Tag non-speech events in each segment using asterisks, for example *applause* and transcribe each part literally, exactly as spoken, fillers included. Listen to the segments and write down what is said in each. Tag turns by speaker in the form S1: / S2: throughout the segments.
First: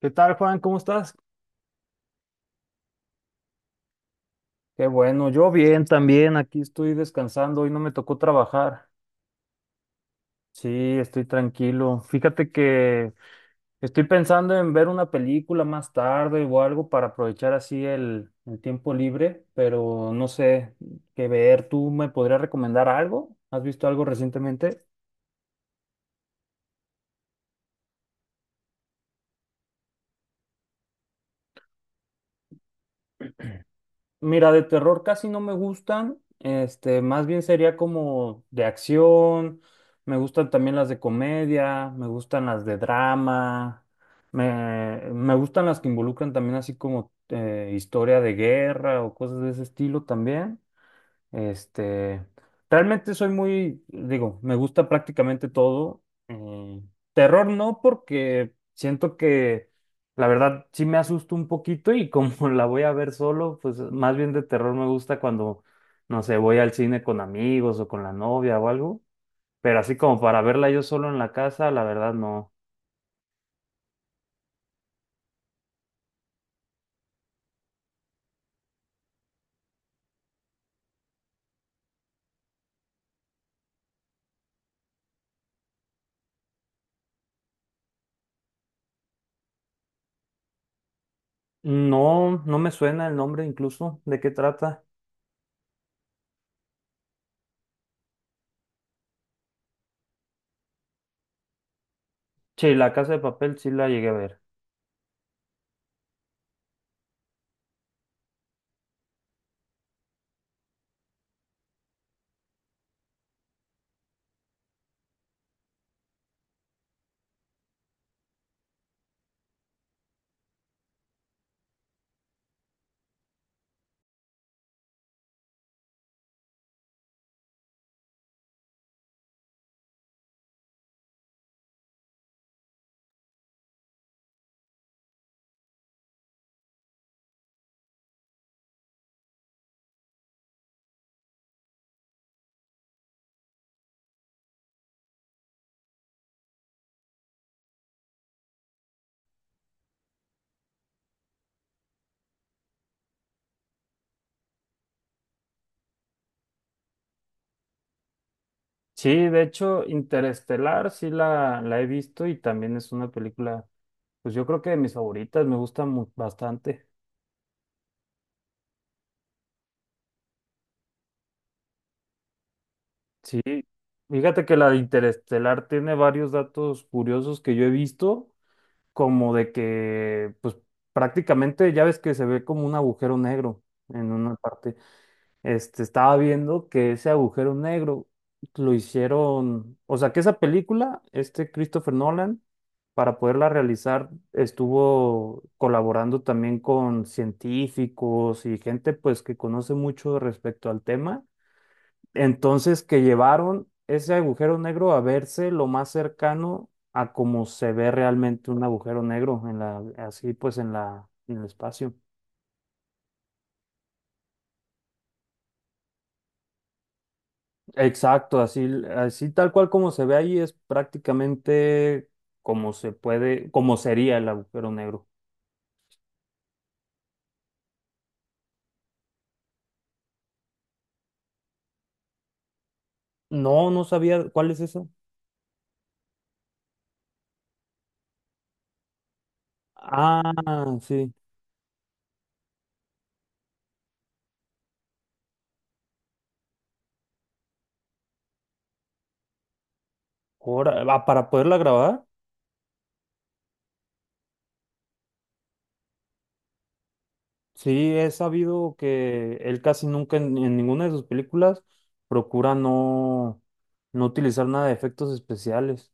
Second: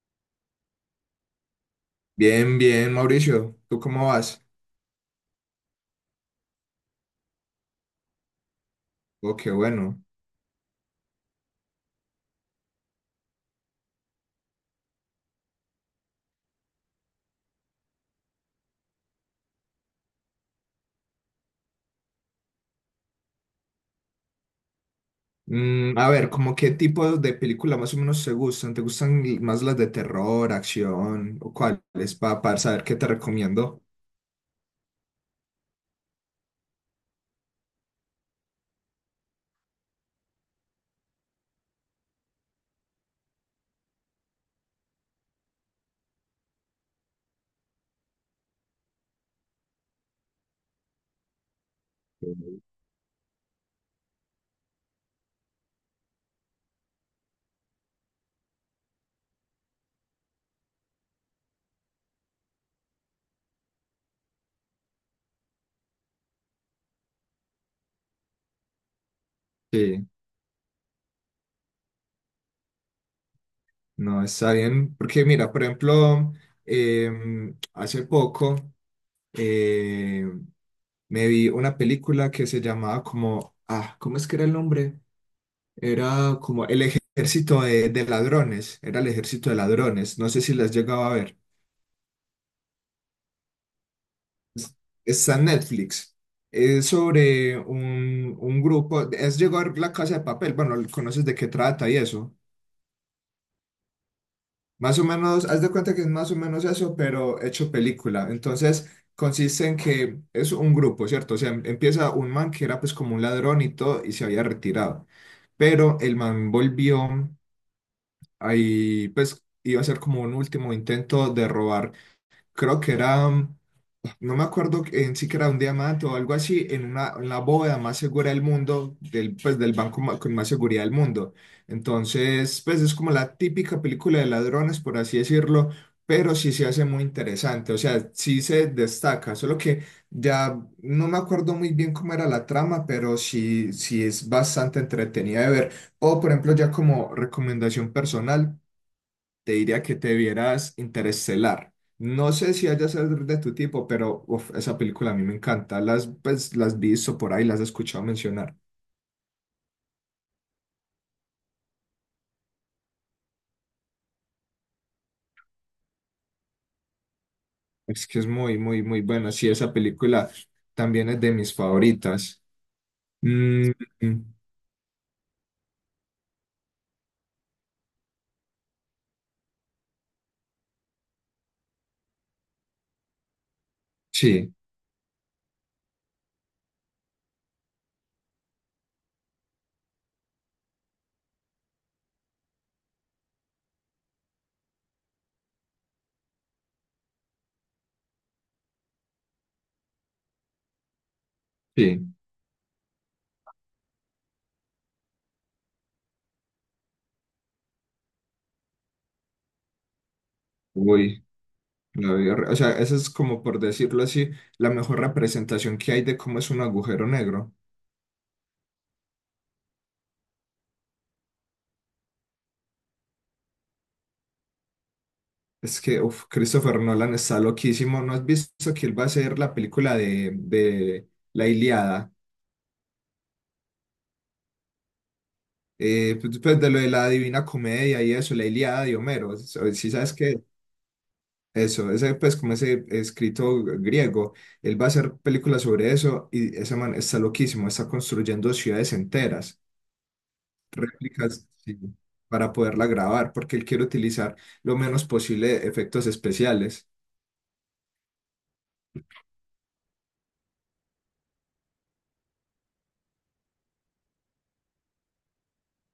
S1: ¿Qué tal, Juan? ¿Cómo estás?
S2: Bien, bien, Mauricio. ¿Tú cómo vas?
S1: Qué bueno, yo bien también, aquí estoy descansando, hoy no me tocó trabajar.
S2: Oh, qué bueno.
S1: Sí, estoy tranquilo. Fíjate que estoy pensando en ver una película más tarde o algo para aprovechar así el, el tiempo libre, pero no sé qué ver. ¿Tú me podrías recomendar algo? ¿Has visto algo recientemente?
S2: Mm, a ver, ¿cómo qué tipo de película más o menos te gustan? ¿Te gustan más las de terror, acción o cuáles? Pa- Para saber qué te recomiendo.
S1: Mira, de terror casi no me gustan. Este, más bien sería como de acción. Me gustan también las de comedia, me gustan las de drama. Me, me gustan las que involucran también así como eh, historia de guerra o cosas de ese estilo también. Este, Realmente soy muy, digo, me gusta prácticamente todo. eh, terror no, porque siento que la verdad sí me asusto un poquito y como *laughs* la voy a ver solo, pues más bien de terror me gusta cuando, no sé, voy al cine con amigos o con la novia o algo. Pero así
S2: Sí,
S1: como para verla yo solo en la casa, la verdad no.
S2: no, está bien. Porque mira, por ejemplo, em, hace poco eh, me vi una película que se llamaba como, ah, ¿cómo es que era el nombre? Era como El Ejército de, de Ladrones, era El Ejército de Ladrones, no sé si las llegaba a ver.
S1: No, no me suena el nombre, incluso de qué trata.
S2: Está en Netflix. Es sobre un, un grupo. Es llegar la casa de papel. Bueno, conoces de qué trata y eso.
S1: Sí, La Casa de Papel sí la llegué a ver.
S2: Más o menos, haz de cuenta que es más o menos eso, pero hecho película. Entonces, consiste en que es un grupo, ¿cierto? O sea, em- empieza un man que era pues como un ladrón y todo y se había retirado. Pero el man volvió ahí, pues iba a ser como un último intento de robar. Creo que era. No me acuerdo en sí que era un diamante o algo así, en una, en la bóveda más segura del mundo, del, pues del banco ma- con más seguridad del mundo. Entonces, pues es como la típica película de ladrones, por así decirlo, pero sí se hace muy interesante, o sea, sí se destaca, solo que ya no me acuerdo muy bien cómo era la trama, pero sí, sí es bastante entretenida de ver. O, por ejemplo, ya como recomendación personal te diría que te vieras Interestelar. No sé si haya ser de tu tipo, pero uf, esa película a mí me encanta. Las, pues, las visto por ahí, las he escuchado mencionar.
S1: Sí, de hecho, Interestelar sí la, la he visto y también es una película, pues yo creo que de mis favoritas, me gusta mu- bastante.
S2: Es que es muy, muy, muy buena. Sí, esa película también es de mis favoritas.
S1: Sí,
S2: Mm,
S1: fíjate que la de Interestelar tiene varios datos curiosos que yo he visto, como de que, pues prácticamente ya ves que se ve como un agujero negro en una
S2: sí,
S1: parte. Este, estaba viendo que ese agujero negro lo hicieron, o sea, que esa película, este Christopher Nolan, para poderla realizar, estuvo colaborando también con científicos y gente pues que conoce mucho respecto al tema.
S2: sí.
S1: Entonces, que llevaron ese agujero negro a verse lo más cercano a cómo se ve realmente un agujero negro en la, así pues en la,
S2: Uy,
S1: en el espacio.
S2: la vi horri- o sea, esa es como por decirlo así, la mejor representación que hay de cómo es un agujero negro.
S1: Exacto, así, así tal cual como se ve ahí es prácticamente como se puede, como sería el agujero negro.
S2: Es que, uf, Christopher Nolan está loquísimo. ¿No has visto que él va a hacer la película de, de La Ilíada?
S1: No, no sabía cuál es eso.
S2: Eh, pues, pues, de lo de la Divina Comedia y eso, la Ilíada de Homero, eso, si sabes
S1: Ah,
S2: que
S1: sí.
S2: eso, ese pues como ese escrito griego, él va a hacer películas sobre eso y ese man está loquísimo, está construyendo ciudades enteras,
S1: Ahora, ah, para
S2: réplicas,
S1: poderla
S2: sí,
S1: grabar,
S2: para poderla grabar, porque él quiere utilizar lo menos posible efectos especiales.
S1: sí, he sabido que él casi nunca en, en ninguna de sus películas procura no, no, utilizar nada de efectos especiales.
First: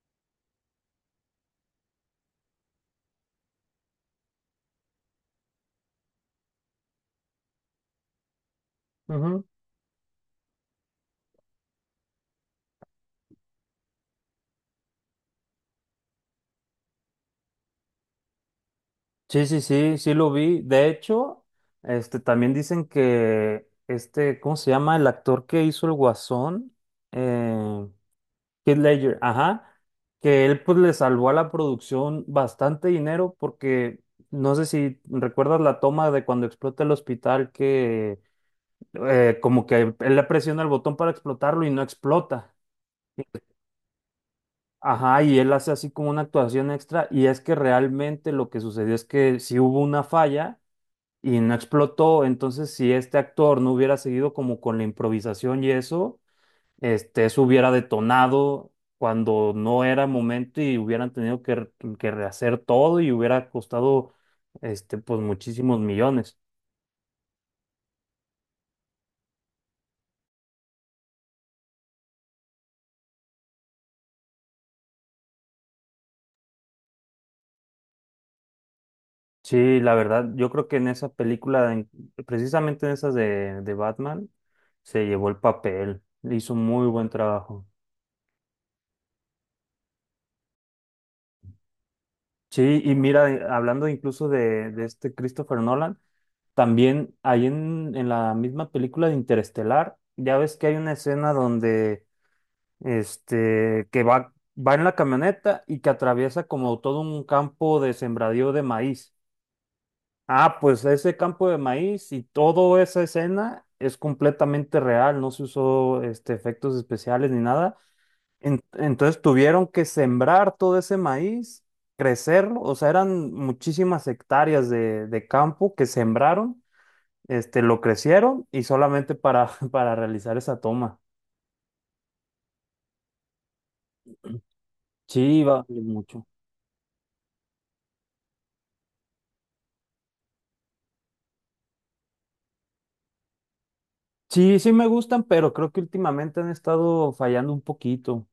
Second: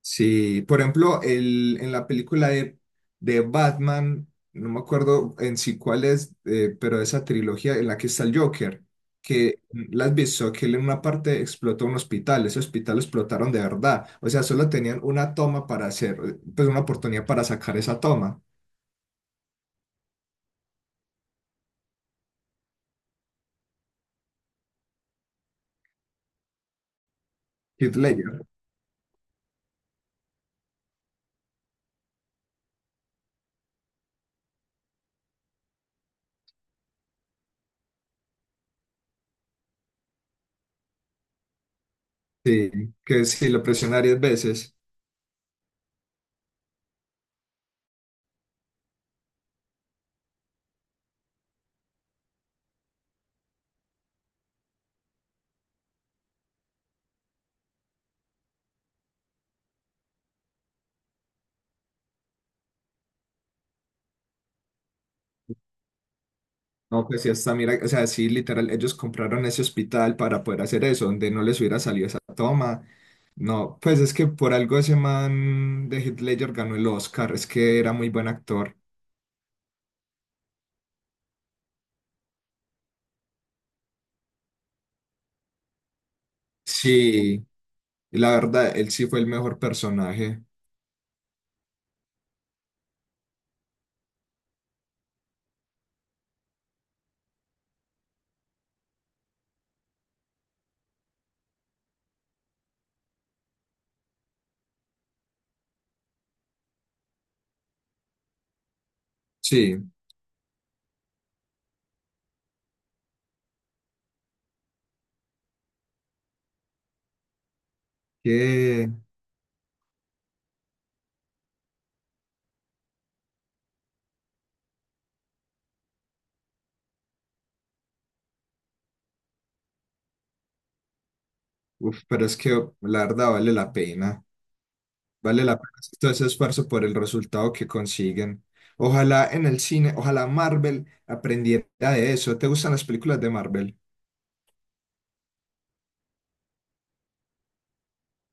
S2: Sí, por ejemplo, el, en la película de, de Batman, no me acuerdo en sí cuál es, eh, pero esa trilogía en la que está el Joker, que mm, la has visto, que él en una parte explotó un hospital, ese hospital lo explotaron de verdad, o sea, solo tenían una toma para hacer, eh, pues una oportunidad para sacar esa toma,
S1: Sí, sí, sí, sí lo vi. De hecho, este también dicen que este, ¿cómo se llama? El actor que hizo el Guasón, eh,
S2: Heath Ledger,
S1: Heath Ledger, ajá, que él pues le salvó a la producción bastante dinero porque no sé si recuerdas la toma de cuando explota el hospital, que eh, como que él le presiona el botón para explotarlo y no explota.
S2: sí, que si lo presiona diez veces.
S1: Ajá, y él hace así como una actuación extra, y es que realmente lo que sucedió es que sí hubo una falla y no explotó. Entonces, si este actor no hubiera seguido como con la improvisación y eso, este, eso hubiera detonado cuando no era momento y hubieran tenido que, re- que rehacer todo y hubiera costado, este, pues muchísimos millones.
S2: No, pues sí, hasta mira, o sea, sí, literal, ellos compraron ese hospital para poder hacer eso, donde no les hubiera salido esa toma. No, pues es que por algo ese man de Heath Ledger ganó el Oscar, es que era muy buen actor.
S1: Sí, la verdad, yo creo que en esa película, en- precisamente en esas de, de, Batman, se llevó el papel, hizo muy buen
S2: Sí,
S1: trabajo.
S2: y la verdad, él sí fue el mejor personaje.
S1: Sí, y mira, eh, hablando incluso de, de este Christopher Nolan, también ahí en, en la misma película de Interestelar, ya ves que hay una escena donde este que va, va en la camioneta y que atraviesa como todo un campo de sembradío de maíz.
S2: Sí,
S1: Ah, pues ese campo de maíz y toda esa escena es completamente real, no se usó este, efectos especiales ni nada. En-
S2: que,
S1: entonces tuvieron que sembrar todo ese maíz, crecerlo, o sea, eran muchísimas hectáreas de, de campo que sembraron este, lo crecieron y solamente para, *laughs* para realizar esa toma.
S2: uf, pero es que la verdad vale la pena,
S1: Sí,
S2: vale la
S1: va a
S2: pena
S1: valer
S2: hacer todo
S1: mucho.
S2: ese esfuerzo por el resultado que consiguen. Ojalá en el cine, ojalá Marvel aprendiera de eso. ¿Te gustan las películas de Marvel?
S1: Sí, sí me gustan, pero creo que últimamente han estado fallando un poquito.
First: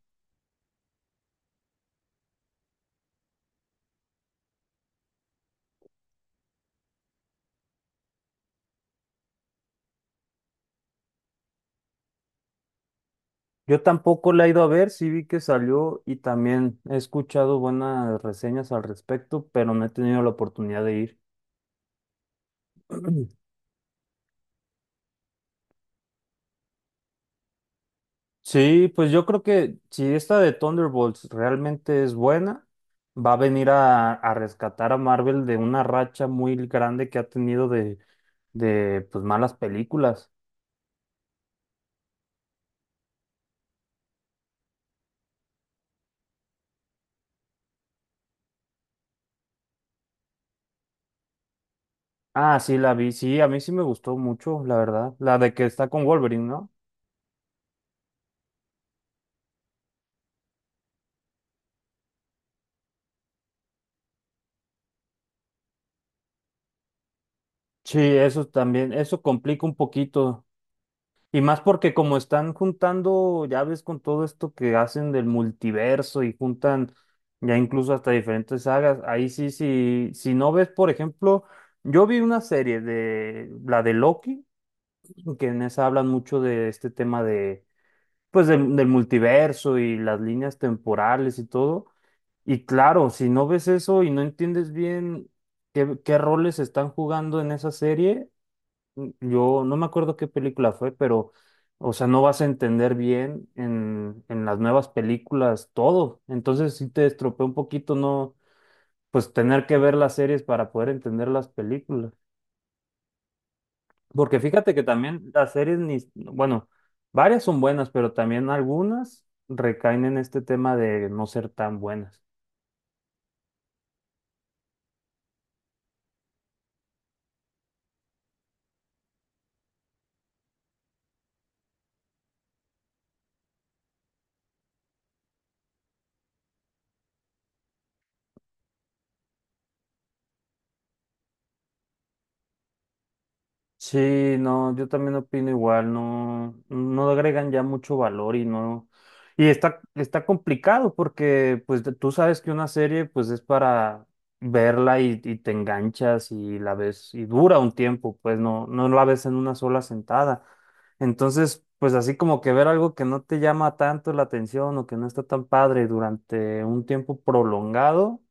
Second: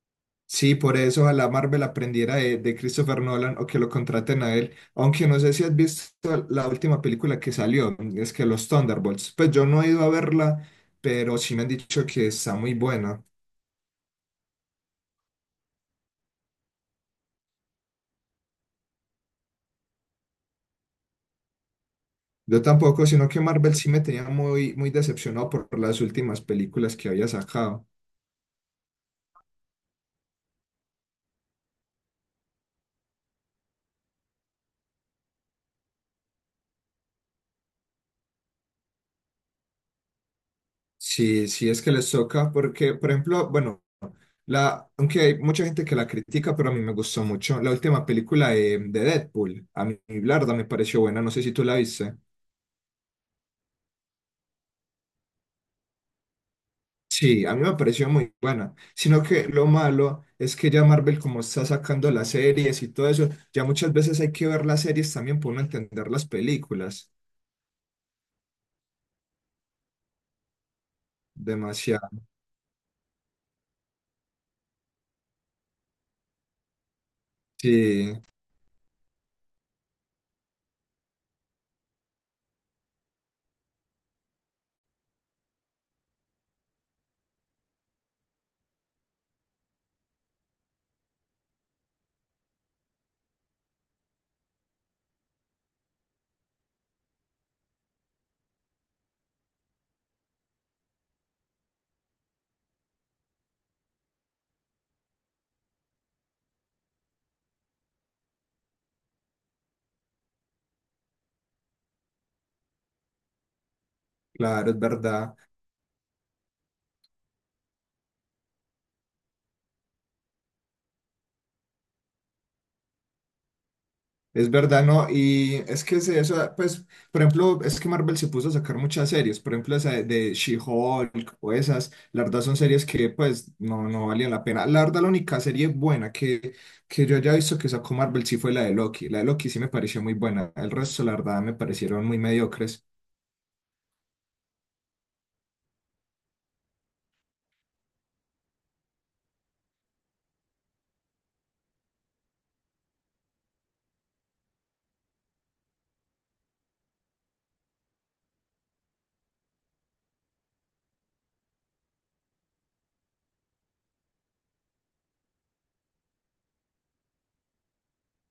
S2: Sí, por eso ojalá Marvel aprendiera de, de Christopher Nolan o que lo contraten a él. Aunque no sé si has visto la última película que salió, es que Los Thunderbolts. Pues yo no he ido a verla, pero sí me han dicho que está muy buena.
S1: Yo tampoco la he ido a ver, sí vi que salió y también he escuchado buenas reseñas al respecto, pero no he tenido la oportunidad de ir.
S2: Yo tampoco, sino que
S1: *clears throat*
S2: Marvel sí me tenía muy, muy decepcionado por las últimas películas que había sacado.
S1: Sí, pues yo creo que si esta de Thunderbolts realmente es buena, va a venir a, a, rescatar a Marvel de una racha muy grande que ha tenido de, de pues, malas películas.
S2: Sí, sí es que les toca, porque, por ejemplo, bueno, la, aunque hay mucha gente que la critica, pero a mí me gustó mucho la última película de, de Deadpool. A mí, la verdad, me pareció buena, no sé si tú la viste.
S1: Ah, sí, la vi. Sí, a mí sí me gustó mucho, la verdad. La de que está con Wolverine, ¿no?
S2: Sí, a mí me pareció muy buena. Sino que lo malo es que ya Marvel, como está sacando las series y todo eso, ya muchas veces hay que ver las series también para uno entender las películas.
S1: Sí, eso también, eso complica un poquito. Y más porque como
S2: Demasiado.
S1: están juntando, ya ves, con todo esto que hacen del multiverso y juntan ya incluso hasta
S2: Sí,
S1: diferentes sagas, ahí sí, sí, si no ves, por ejemplo, yo vi una serie de la de Loki, que en esa hablan mucho de este tema de, pues, del del multiverso y las líneas temporales y todo. Y claro, si no ves eso y no entiendes bien qué, qué roles están jugando en esa serie, n- yo no me acuerdo qué película fue, pero, o sea, no vas a entender bien en, en, las nuevas películas todo. Entonces sí te estropea un poquito, no, pues tener que ver las series para poder entender las películas. Porque
S2: claro,
S1: fíjate
S2: es
S1: que también
S2: verdad.
S1: las series, ni, bueno, varias son buenas, pero también algunas recaen en este tema de no ser tan buenas.
S2: Es verdad, ¿no? Y es que se- eso, pues, por ejemplo, es que Marvel se puso a sacar muchas series, por ejemplo, esa de, de She-Hulk o esas, la verdad son series que, pues, no, no valían la pena. La verdad, la única serie buena que, que yo haya visto que sacó Marvel sí fue la de Loki. La de Loki sí me pareció muy buena, el resto, la verdad, me parecieron muy mediocres.
S1: Sí, no, yo también opino igual, no, no, agregan ya mucho valor y no, y está, está complicado porque pues de- tú sabes que una serie pues es para verla y, y te enganchas y la ves y dura un tiempo, pues no, no la ves en una sola sentada. Entonces, pues así como que ver algo que no te llama tanto la atención o que no está tan padre durante un tiempo prolongado,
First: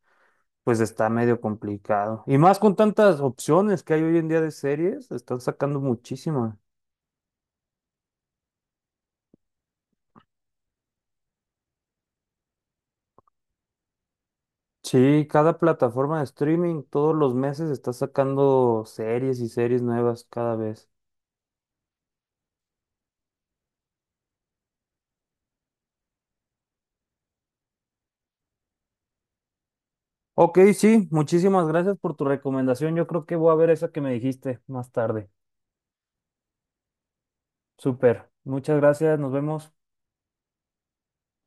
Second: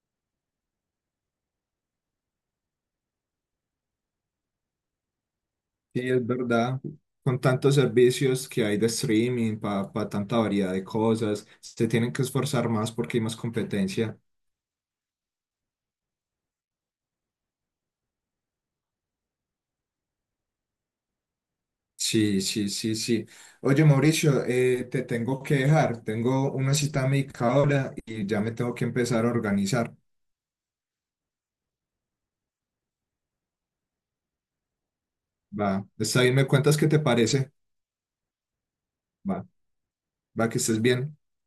S1: pues está medio complicado. Y más con tantas opciones que hay hoy en día de series, están sacando
S2: Sí, es
S1: muchísimas.
S2: verdad, con tantos servicios que hay de streaming, para tanta variedad de cosas, se tienen que esforzar más porque hay más competencia.
S1: Sí, cada plataforma de streaming todos los meses está sacando series y series nuevas cada vez.
S2: Sí, sí, sí, sí. Oye, Mauricio, eh, te tengo que dejar. Tengo una cita médica ahora y ya me tengo que empezar a organizar.
S1: Ok, sí, muchísimas gracias por tu recomendación. Yo creo que voy a ver esa que me dijiste más tarde.
S2: Va, está bien, me cuentas qué te parece.
S1: Súper. Muchas gracias, nos
S2: Va,
S1: vemos.
S2: va, que estés bien.